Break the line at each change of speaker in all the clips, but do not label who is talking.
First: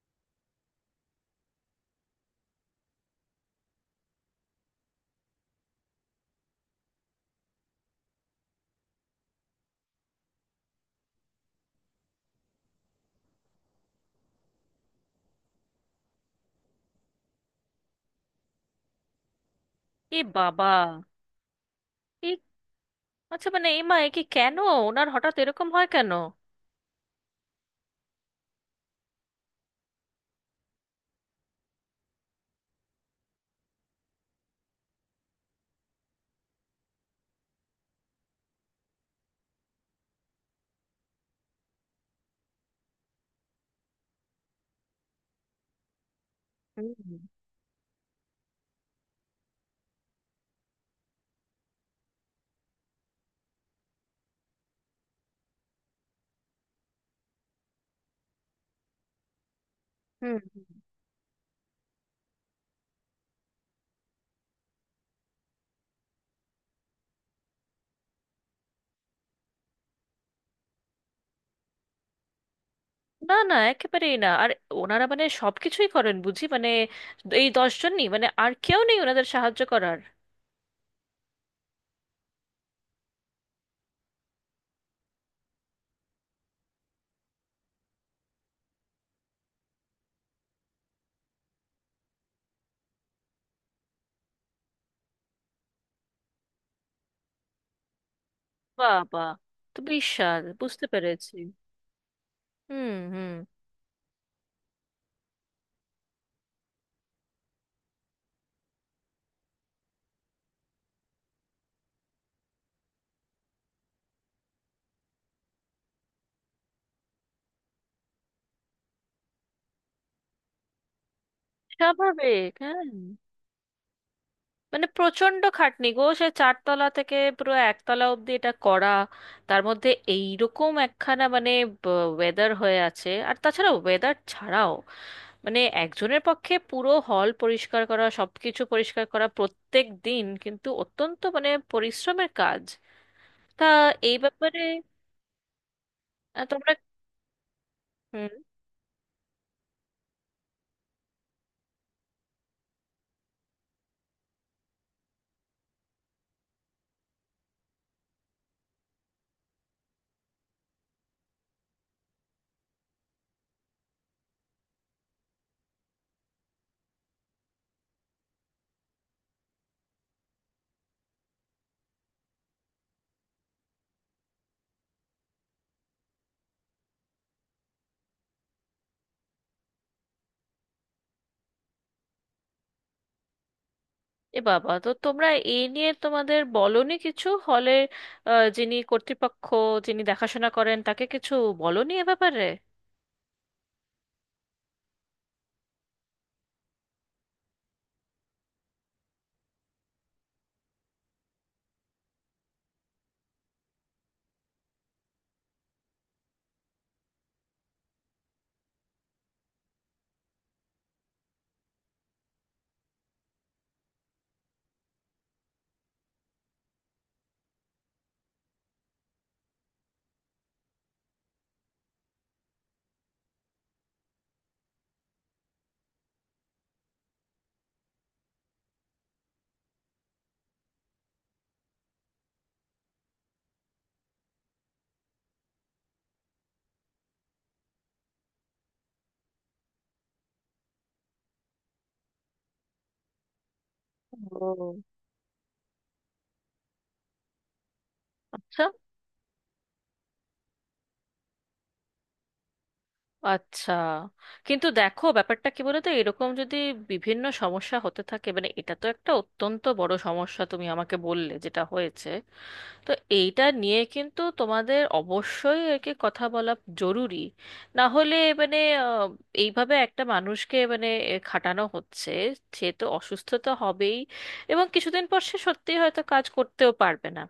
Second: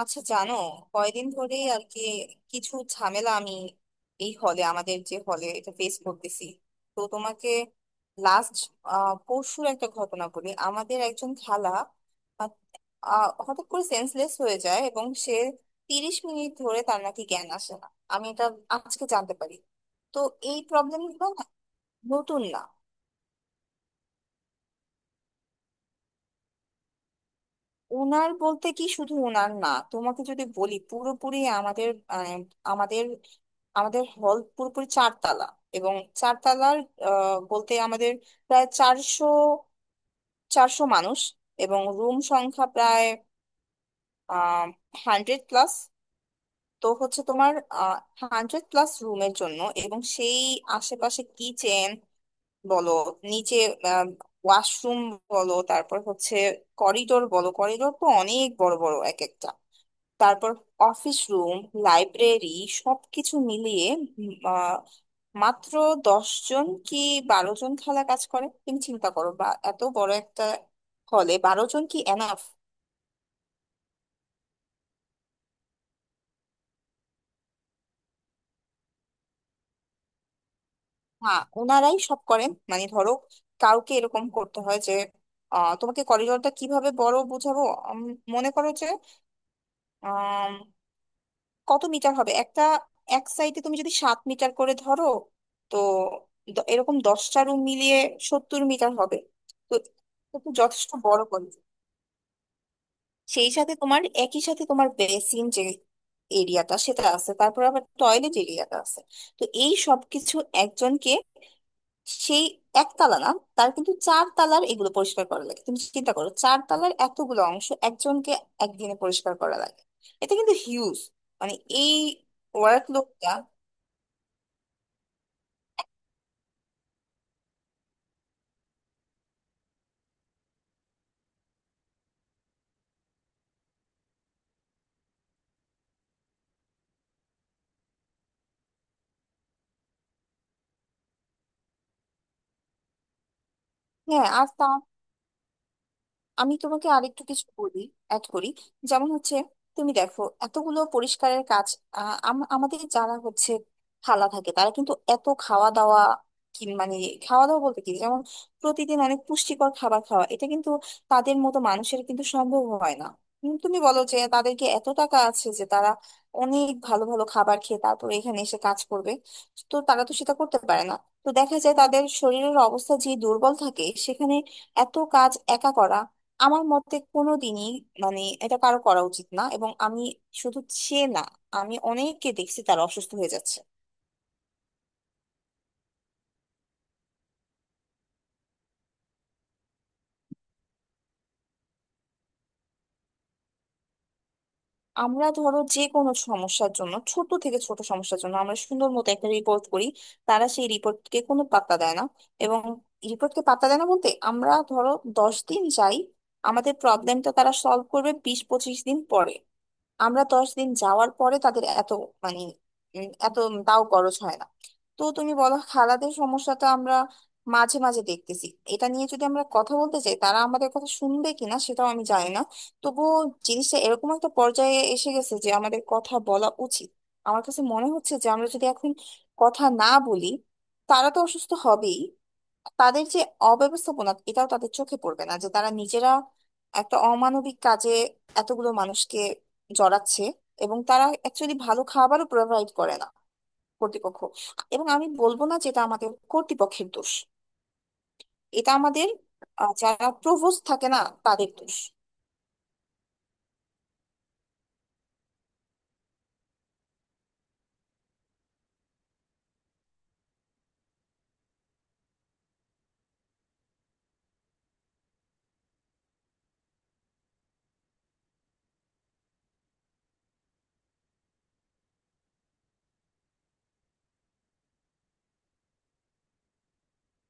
আচ্ছা জানো, কয়দিন ধরেই আর কি কিছু ঝামেলা আমি এই হলে, আমাদের যে হলে এটা ফেস করতেছি। তো তোমাকে লাস্ট পরশুর একটা ঘটনা বলি। আমাদের একজন খালা আহ, আহ, হঠাৎ করে সেন্সলেস হয়ে যায়, এবং সে 30 মিনিট ধরে তার নাকি জ্ঞান আসে না। আমি এটা আজকে জানতে পারি।
এ
তো এই
বাবা।
প্রবলেমগুলো
এ,
নতুন না।
আচ্ছা, মানে এমা, এ কি কেন ওনার হঠাৎ এরকম হয় কেন?
ওনার বলতে কি, শুধু ওনার না, তোমাকে যদি বলি পুরোপুরি আমাদের, মানে আমাদের আমাদের হল পুরোপুরি চারতলা, এবং চারতলার বলতে আমাদের প্রায় চারশো চারশো মানুষ। এবং রুম সংখ্যা প্রায় আহ 100+। তো হচ্ছে
হুম
তোমার 100+ রুমের জন্য, এবং সেই আশেপাশে কিচেন বলো, নিচে ওয়াশরুম বলো, তারপর হচ্ছে করিডোর বলো, করিডোর তো অনেক বড় বড় এক একটা।
হুম
তারপর অফিস রুম, লাইব্রেরি, সবকিছু মিলিয়ে উম, আহ, মাত্র 10 জন কি 12 জন খালা কাজ করে। তুমি চিন্তা করো, বা এত বড় একটা হলে 12 জন কি এনাফ?
না না, একেবারেই না। আর ওনারা মানে সবকিছুই করেন বুঝি? মানে এই দশজনই, মানে আর কেউ নেই ওনাদের সাহায্য করার?
হ্যাঁ, ওনারাই সব করেন। মানে ধরো, কাউকে এরকম করতে হয় যে তোমাকে করিডোরটা কিভাবে বড় বুঝাবো। উম, মনে করো যে কত মিটার হবে একটা, এক সাইডে তুমি যদি 7 মিটার করে ধরো, তো এরকম 10টা রুম মিলিয়ে 70 মিটার হবে।
বাবা,
তো
তো
এটা,
বিশাল,
তো
বুঝতে
যথেষ্ট বড়
পেরেছি।
কলেজ।
হুম হুম
সেই সাথে তোমার, একই সাথে তোমার বেসিন যে এরিয়াটা সেটা আছে, তারপর আবার টয়লেট এরিয়াটা আছে। তো এই সবকিছু একজনকে, সেই একতলা না, তার কিন্তু চার তালার এগুলো পরিষ্কার করা লাগে। তুমি চিন্তা করো, চার তালার এতগুলো অংশ একজনকে একদিনে পরিষ্কার করা লাগে। এটা কিন্তু হিউজ, মানে এই
স্বাভাবিক, হ্যাঁ।
ওয়ার্ক লোডটা।
মানে প্রচন্ড খাটনি গো, সে চারতলা থেকে পুরো একতলা অবধি এটা করা, তার মধ্যে এইরকম একখানা মানে ওয়েদার হয়ে আছে, আর তাছাড়া ওয়েদার ছাড়াও মানে একজনের পক্ষে পুরো হল পরিষ্কার করা, সবকিছু পরিষ্কার করা প্রত্যেক দিন কিন্তু অত্যন্ত মানে পরিশ্রমের কাজ। তা এই
হ্যাঁ, আর
ব্যাপারে
তা আমি
তোমরা।
তোমাকে আরেকটু কিছু বলি, অ্যাড
হুম।
করি। যেমন হচ্ছে, তুমি দেখো এতগুলো পরিষ্কারের কাজ, আমাদের যারা হচ্ছে খালা থাকে, তারা কিন্তু এত খাওয়া দাওয়া কি, মানে খাওয়া দাওয়া বলতে কি, যেমন প্রতিদিন অনেক পুষ্টিকর খাবার খাওয়া, এটা কিন্তু তাদের মতো মানুষের কিন্তু সম্ভব হয় না। তুমি বলো যে তাদেরকে এত টাকা আছে যে তারা অনেক ভালো ভালো খাবার খেয়ে তারপর এখানে এসে কাজ করবে? তো তারা তো সেটা করতে পারে না। তো দেখা যায় তাদের শরীরের অবস্থা যে দুর্বল থাকে, সেখানে এত কাজ একা করা আমার মতে কোনোদিনই, মানে এটা কারো করা উচিত না। এবং আমি শুধু সে না, আমি অনেককে দেখছি তারা অসুস্থ হয়ে যাচ্ছে।
এ বাবা, তো তোমরা এই নিয়ে তোমাদের বলনি কিছু হলে যিনি কর্তৃপক্ষ, যিনি দেখাশোনা করেন তাকে কিছু বলনি এ ব্যাপারে?
আমরা ধরো যে কোনো সমস্যার জন্য, ছোট থেকে ছোট সমস্যার জন্য আমরা সুন্দর মতো একটা রিপোর্ট করি, তারা সেই রিপোর্টকে কোনো পাত্তা দেয় না। এবং রিপোর্টকে পাত্তা দেয় না বলতে, আমরা ধরো 10 দিন যাই, আমাদের প্রবলেমটা তারা সলভ করবে 20-25 দিন পরে। আমরা 10 দিন যাওয়ার পরে তাদের এত, মানে এত তাও খরচ হয় না। তো তুমি বলো, খালাদের সমস্যাটা আমরা মাঝে মাঝে দেখতেছি। এটা নিয়ে যদি আমরা কথা বলতে চাই, তারা আমাদের কথা শুনবে কিনা সেটাও আমি জানি না। তবুও জিনিসটা এরকম একটা পর্যায়ে এসে গেছে যে আমাদের কথা বলা উচিত। আমার কাছে মনে হচ্ছে যে আমরা যদি এখন কথা না বলি, তারা তো অসুস্থ হবেই। তাদের যে অব্যবস্থাপনা, এটাও তাদের চোখে পড়বে না যে তারা নিজেরা একটা অমানবিক কাজে এতগুলো মানুষকে জড়াচ্ছে। এবং তারা অ্যাকচুয়ালি ভালো খাবারও প্রোভাইড করে না, কর্তৃপক্ষ।
ও
এবং আমি বলবো না যে এটা আমাদের কর্তৃপক্ষের দোষ।
আচ্ছা।
এটা আমাদের যারা প্রভোস্ট থাকে না, তাদের দোষ।
আচ্ছা, কিন্তু দেখো ব্যাপারটা কি বলতো, এরকম যদি বিভিন্ন সমস্যা হতে থাকে, মানে এটা তো একটা অত্যন্ত বড় সমস্যা তুমি আমাকে বললে যেটা হয়েছে। তো এইটা নিয়ে কিন্তু তোমাদের অবশ্যই একে কথা বলা জরুরি। না হলে মানে আহ, এইভাবে একটা মানুষকে মানে এ, খাটানো হচ্ছে, সে তো অসুস্থ তো হবেই, এবং কিছুদিন পর সে সত্যিই হয়তো কাজ করতেও পারবে না।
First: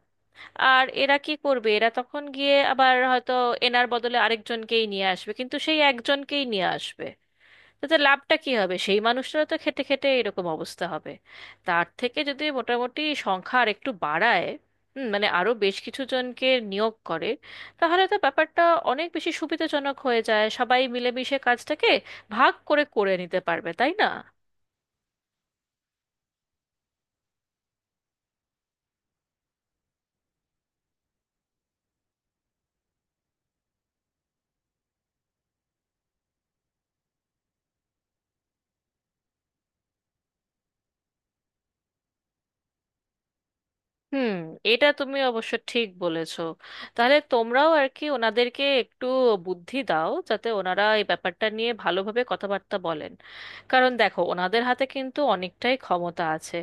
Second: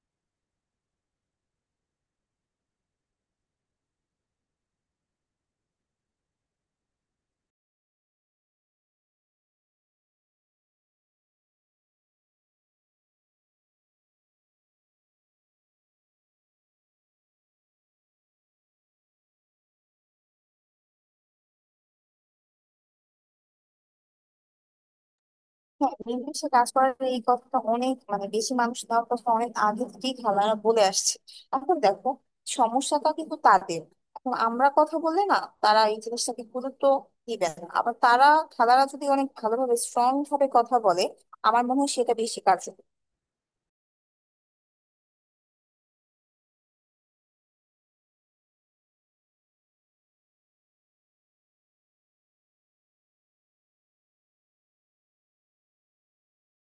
আর এরা কি করবে, এরা তখন গিয়ে আবার হয়তো এনার বদলে আরেকজনকেই নিয়ে আসবে, কিন্তু সেই একজনকেই নিয়ে আসবে। তাতে লাভটা কি হবে, সেই মানুষটারও তো খেতে খেতে এরকম অবস্থা হবে। তার থেকে যদি মোটামুটি সংখ্যা আর একটু বাড়ায়, মানে আরো বেশ কিছু জনকে নিয়োগ করে, তাহলে তো ব্যাপারটা অনেক বেশি সুবিধাজনক হয়ে যায়, সবাই মিলেমিশে কাজটাকে ভাগ করে করে নিতে পারবে তাই না?
হ্যাঁ, নির্দিষ্ট কাজ করার এই কথাটা, অনেক মানে বেশি মানুষ দেওয়ার কথা অনেক আগে থেকেই খেলারা বলে আসছে। এখন দেখো সমস্যাটা কিন্তু তাদের, এখন আমরা কথা বলে না, তারা এই জিনিসটাকে গুরুত্ব দিবে না। আবার তারা, খেলারা যদি অনেক ভালোভাবে স্ট্রং ভাবে কথা বলে, আমার মনে হয় সেটা বেশি কার্যকর।
হুম। এটা তুমি অবশ্য ঠিক বলেছো। তাহলে তোমরাও আর কি ওনাদেরকে একটু বুদ্ধি দাও যাতে ওনারা এই ব্যাপারটা নিয়ে ভালোভাবে কথাবার্তা বলেন। কারণ দেখো ওনাদের হাতে কিন্তু অনেকটাই ক্ষমতা আছে।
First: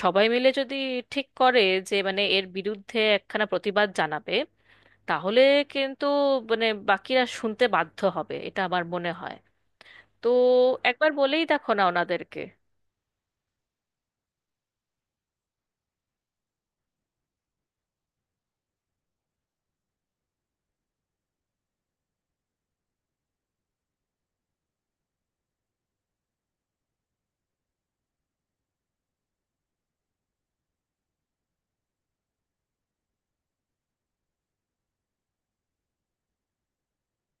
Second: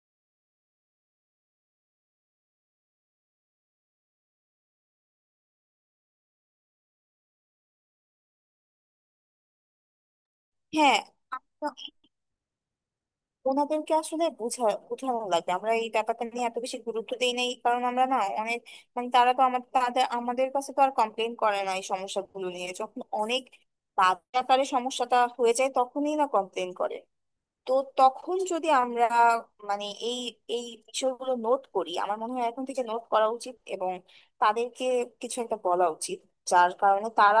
সবাই মিলে যদি ঠিক করে যে মানে এর বিরুদ্ধে একখানা প্রতিবাদ জানাবে, তাহলে কিন্তু মানে বাকিরা শুনতে বাধ্য হবে, এটা আমার মনে হয়। তো
হ্যাঁ,
একবার বলেই দেখো না ওনাদেরকে।
ওনাদেরকে আসলে বুঝানো লাগবে। আমরা এই ব্যাপারটা নিয়ে এত বেশি গুরুত্ব দিই নাই, কারণ আমরা না অনেক, মানে তারা তো আমাদের, তাদের আমাদের কাছে তো আর কমপ্লেন করে না এই সমস্যাগুলো নিয়ে। যখন অনেক বাজে আকারে সমস্যাটা হয়ে যায়, তখনই না কমপ্লেন করে। তো তখন যদি আমরা, মানে এই এই বিষয়গুলো নোট করি, আমার মনে হয় এখন থেকে নোট করা উচিত, এবং তাদেরকে কিছু একটা বলা উচিত, যার কারণে তারা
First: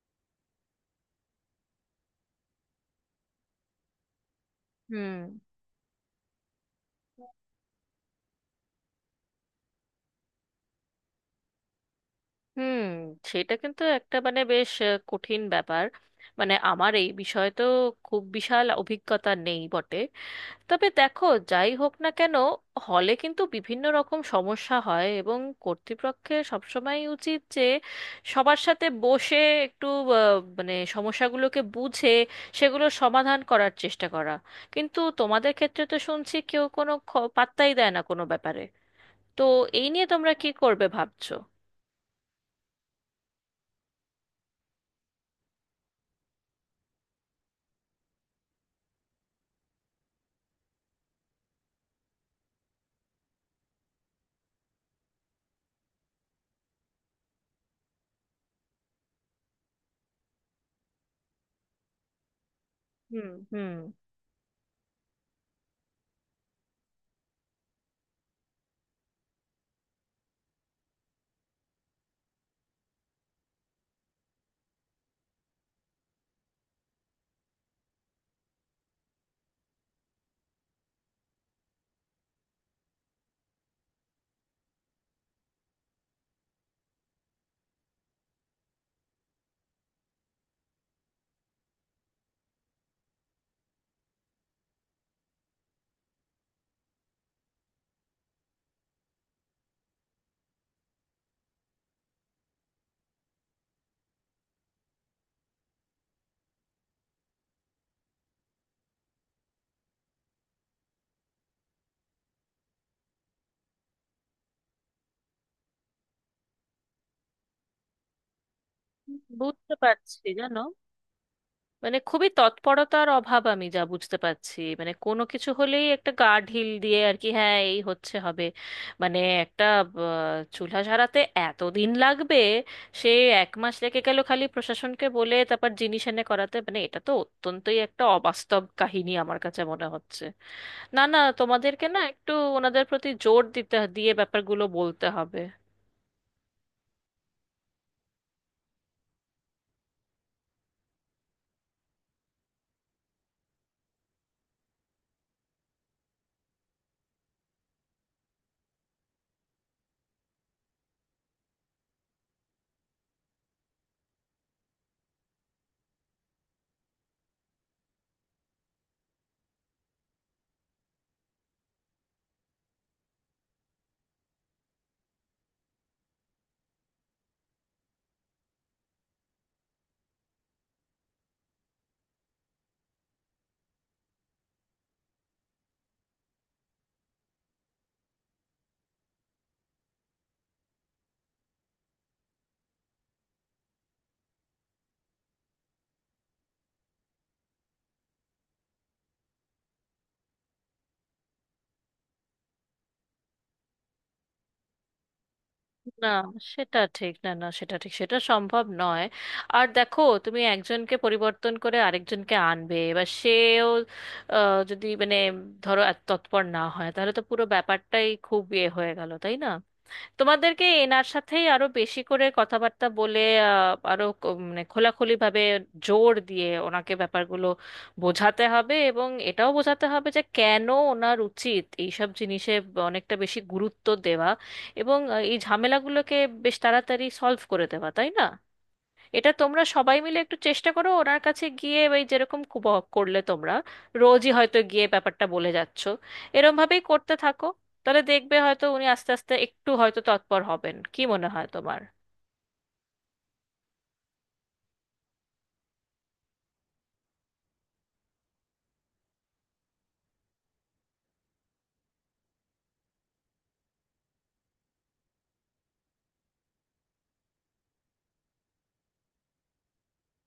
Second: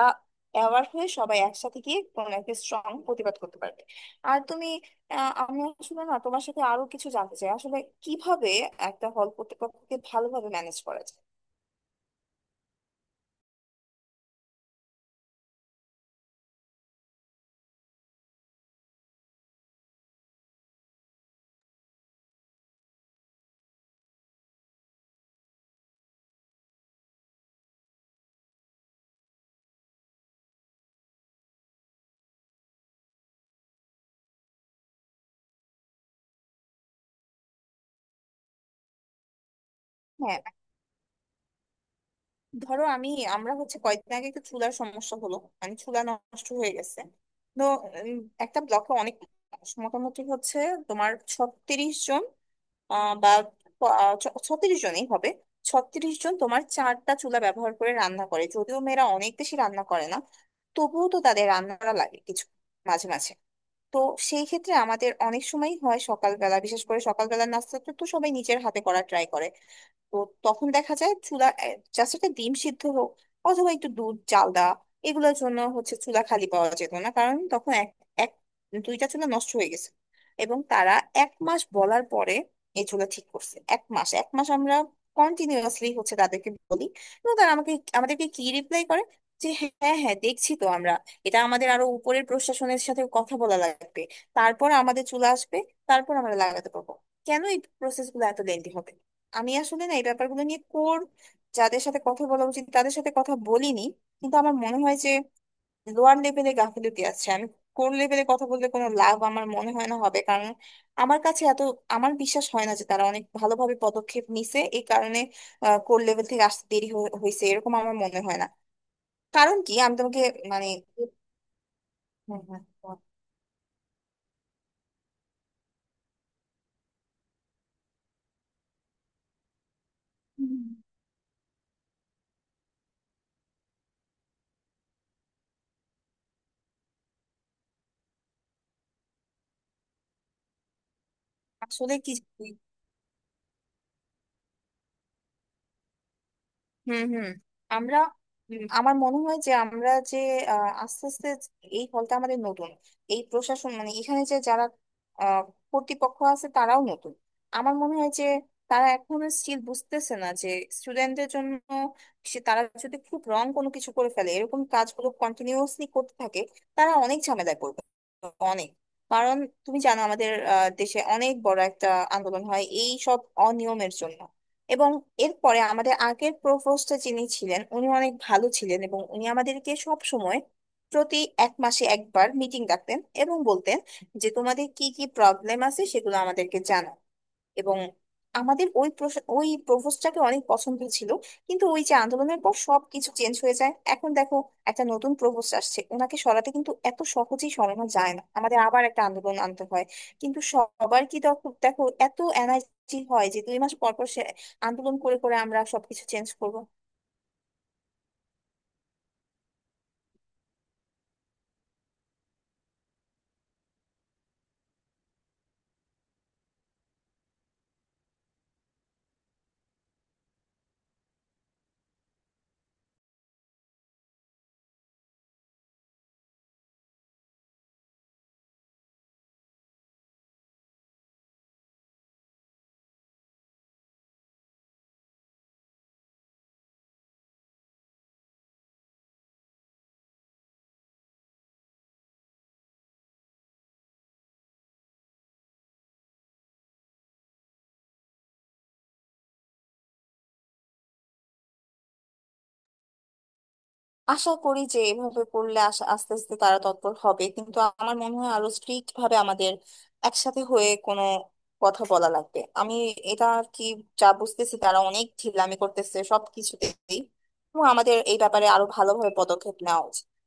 অ্যাওয়ার হয়ে সবাই একসাথে গিয়ে কোনো একটা স্ট্রং প্রতিবাদ করতে পারবে। আর তুমি,
হুম
আমি আসলে না, তোমার সাথে আরো কিছু জানতে চাই আসলে কিভাবে একটা হল প্রতিপক্ষকে ভালোভাবে ম্যানেজ করা যায়।
হুম সেটা কিন্তু একটা মানে বেশ কঠিন ব্যাপার। মানে আমার এই বিষয়ে তো খুব বিশাল অভিজ্ঞতা নেই বটে, তবে দেখো যাই হোক না কেন, হলে কিন্তু বিভিন্ন রকম সমস্যা হয় এবং কর্তৃপক্ষের সবসময় উচিত যে সবার সাথে বসে একটু মানে সমস্যাগুলোকে বুঝে সেগুলো সমাধান করার চেষ্টা করা। কিন্তু তোমাদের ক্ষেত্রে তো শুনছি কেউ কোনো পাত্তাই দেয় না কোনো ব্যাপারে। তো এই নিয়ে তোমরা
হ্যাঁ,
কি করবে ভাবছো?
ধরো আমি, আমরা হচ্ছে কয়েকদিন আগে একটা চুলার সমস্যা হলো, মানে চুলা নষ্ট হয়ে গেছে। তো উম, একটা ব্লকে অনেক মানুষ, মোটামুটি হচ্ছে তোমার 36 জন, আহ, বা প- আহ, ছ- 36 জনই হবে। 36 জন তোমার 4টা চুলা ব্যবহার করে রান্না করে, যদিও মেয়েরা অনেক বেশি রান্না করে না, তবুও তো তাদের রান্না করা লাগে কিছু মাঝে
হুম
মাঝে।
হুম
তো সেই ক্ষেত্রে আমাদের অনেক সময় হয় সকালবেলা, বিশেষ করে সকালবেলার নাস্তাটা তো সবাই নিজের হাতে করা ট্রাই করে। তো তখন দেখা যায় চুলা, জাস্ট একটা ডিম সিদ্ধ হোক অথবা একটু দুধ চাল দেওয়া, এগুলোর জন্য হচ্ছে চুলা খালি পাওয়া যেত না, কারণ তখন এক এক 2টা চুলা নষ্ট হয়ে গেছে। এবং তারা 1 মাস বলার পরে এই চুলা ঠিক করছে। 1 মাস 1 মাস আমরা কন্টিনিউয়াসলি হচ্ছে তাদেরকে বলি, এবং তারা আমাদেরকে কি রিপ্লাই করে, যে হ্যাঁ হ্যাঁ দেখছি তো আমরা, এটা আমাদের আরো উপরের প্রশাসনের সাথে কথা বলা লাগবে, তারপর আমাদের চুলা আসবে, তারপর আমরা লাগাতে পারবো। কেন এই প্রসেস গুলো এত লেন্দি হবে? আমি আসলে না, এই ব্যাপারগুলো নিয়ে কোর, যাদের সাথে কথা বলা উচিত তাদের সাথে কথা বলিনি। কিন্তু আমার মনে হয় যে লোয়ার লেভেলে গাফিলতি আছে। আমি কোর লেভেলে কথা বললে কোনো লাভ আমার মনে হয় না হবে, কারণ আমার কাছে এত, আমার বিশ্বাস হয় না যে তারা অনেক ভালোভাবে পদক্ষেপ নিছে। এই কারণে কোর লেভেল থেকে আসতে হয়েছে, এরকম আমার মনে হয় না। কারণ
বুঝতে
কি আমি তোমাকে
পারছি জানো,
মানে,
মানে খুবই
হুম, হুম, বল।
তৎপরতার অভাব আমি যা বুঝতে পারছি, মানে কোনো কিছু হলেই একটা গা ঢিল দিয়ে আর কি, হ্যাঁ এই হচ্ছে হবে। মানে একটা আহ, চুলা সারাতে এত দিন লাগবে, সে এক মাস লেগে গেল খালি প্রশাসনকে বলে তারপর জিনিস এনে করাতে, মানে এটা তো অত্যন্তই একটা অবাস্তব কাহিনী আমার কাছে মনে হচ্ছে। না না, তোমাদেরকে
আসলে
না
কি,
একটু ওনাদের প্রতি জোর দিতে দিয়ে ব্যাপারগুলো বলতে হবে।
হুম, হুম, আমরা, হুম, আমার মনে হয় যে আমরা যে আস্তে আস্তে, এই হলটা আমাদের নতুন, এই প্রশাসন মানে এখানে যে যারা আহ, কর্তৃপক্ষ আছে তারাও নতুন। আমার মনে হয় যে তারা এখনো স্টিল বুঝতেছে না যে স্টুডেন্টদের জন্য, সে, তারা যদি খুব রং কোনো কিছু করে ফেলে, এরকম কাজগুলো কন্টিনিউয়াসলি করতে থাকে, তারা অনেক ঝামেলায় পড়বে, অনেক। কারণ তুমি জানো আমাদের দেশে অনেক বড় একটা আন্দোলন হয় এই সব অনিয়মের জন্য। এবং এরপরে আমাদের আগের প্রভোস্ট যিনি ছিলেন উনি অনেক ভালো ছিলেন, এবং উনি আমাদেরকে সব সময় প্রতি 1 মাসে একবার মিটিং ডাকতেন এবং বলতেন যে তোমাদের কি কি প্রবলেম আছে সেগুলো আমাদেরকে জানাও। এবং আমাদের ওই প্রপোজটাকে অনেক পছন্দ ছিল। কিন্তু ওই যে আন্দোলনের পর সবকিছু চেঞ্জ হয়ে যায়। এখন দেখো একটা নতুন প্রপোজ আসছে ওনাকে সরাতে, কিন্তু এত সহজেই সরানো যায় না, আমাদের আবার একটা আন্দোলন আনতে হয়। কিন্তু সবার কি দেখো, দেখো এত এনার্জি হয় যে 2 মাস পর পর সে আন্দোলন করে করে আমরা সবকিছু
না
চেঞ্জ করব?
সেটা ঠিক না, না সেটা ঠিক, সেটা সম্ভব নয়। আর দেখো তুমি একজনকে পরিবর্তন করে আরেকজনকে আনবে, এবার সেও যদি মানে ধরো এত তৎপর না হয় তাহলে তো পুরো ব্যাপারটাই খুব ইয়ে হয়ে গেল তাই না? তোমাদেরকে এনার সাথেই আরো বেশি করে কথাবার্তা বলে, আরো মানে খোলাখুলি ভাবে, জোর দিয়ে ওনাকে ব্যাপারগুলো বোঝাতে হবে এবং এটাও বোঝাতে হবে যে কেন ওনার উচিত এইসব জিনিসে অনেকটা বেশি গুরুত্ব দেওয়া, এবং এই ঝামেলাগুলোকে বেশ তাড়াতাড়ি সলভ করে দেওয়া তাই না? এটা তোমরা সবাই মিলে একটু চেষ্টা করো ওনার কাছে গিয়ে। ওই যেরকম করলে তোমরা রোজই হয়তো গিয়ে ব্যাপারটা বলে যাচ্ছ, এরম ভাবেই করতে থাকো। তাহলে দেখবে হয়তো উনি আস্তে আস্তে একটু হয়তো তৎপর হবেন, কি মনে হয় তোমার?
আশা করি যে এভাবে করলে আস্তে আস্তে তারা তৎপর হবে, কিন্তু আমার মনে হয় আরো স্ট্রিক্ট ভাবে আমাদের একসাথে হয়ে কোনো কথা বলা লাগবে। আমি এটা আর কি, যা বুঝতেছি তারা অনেক ঢিলামি করতেছে সব কিছুতেই, এবং আমাদের এই ব্যাপারে আরো ভালোভাবে পদক্ষেপ নেওয়া উচিত।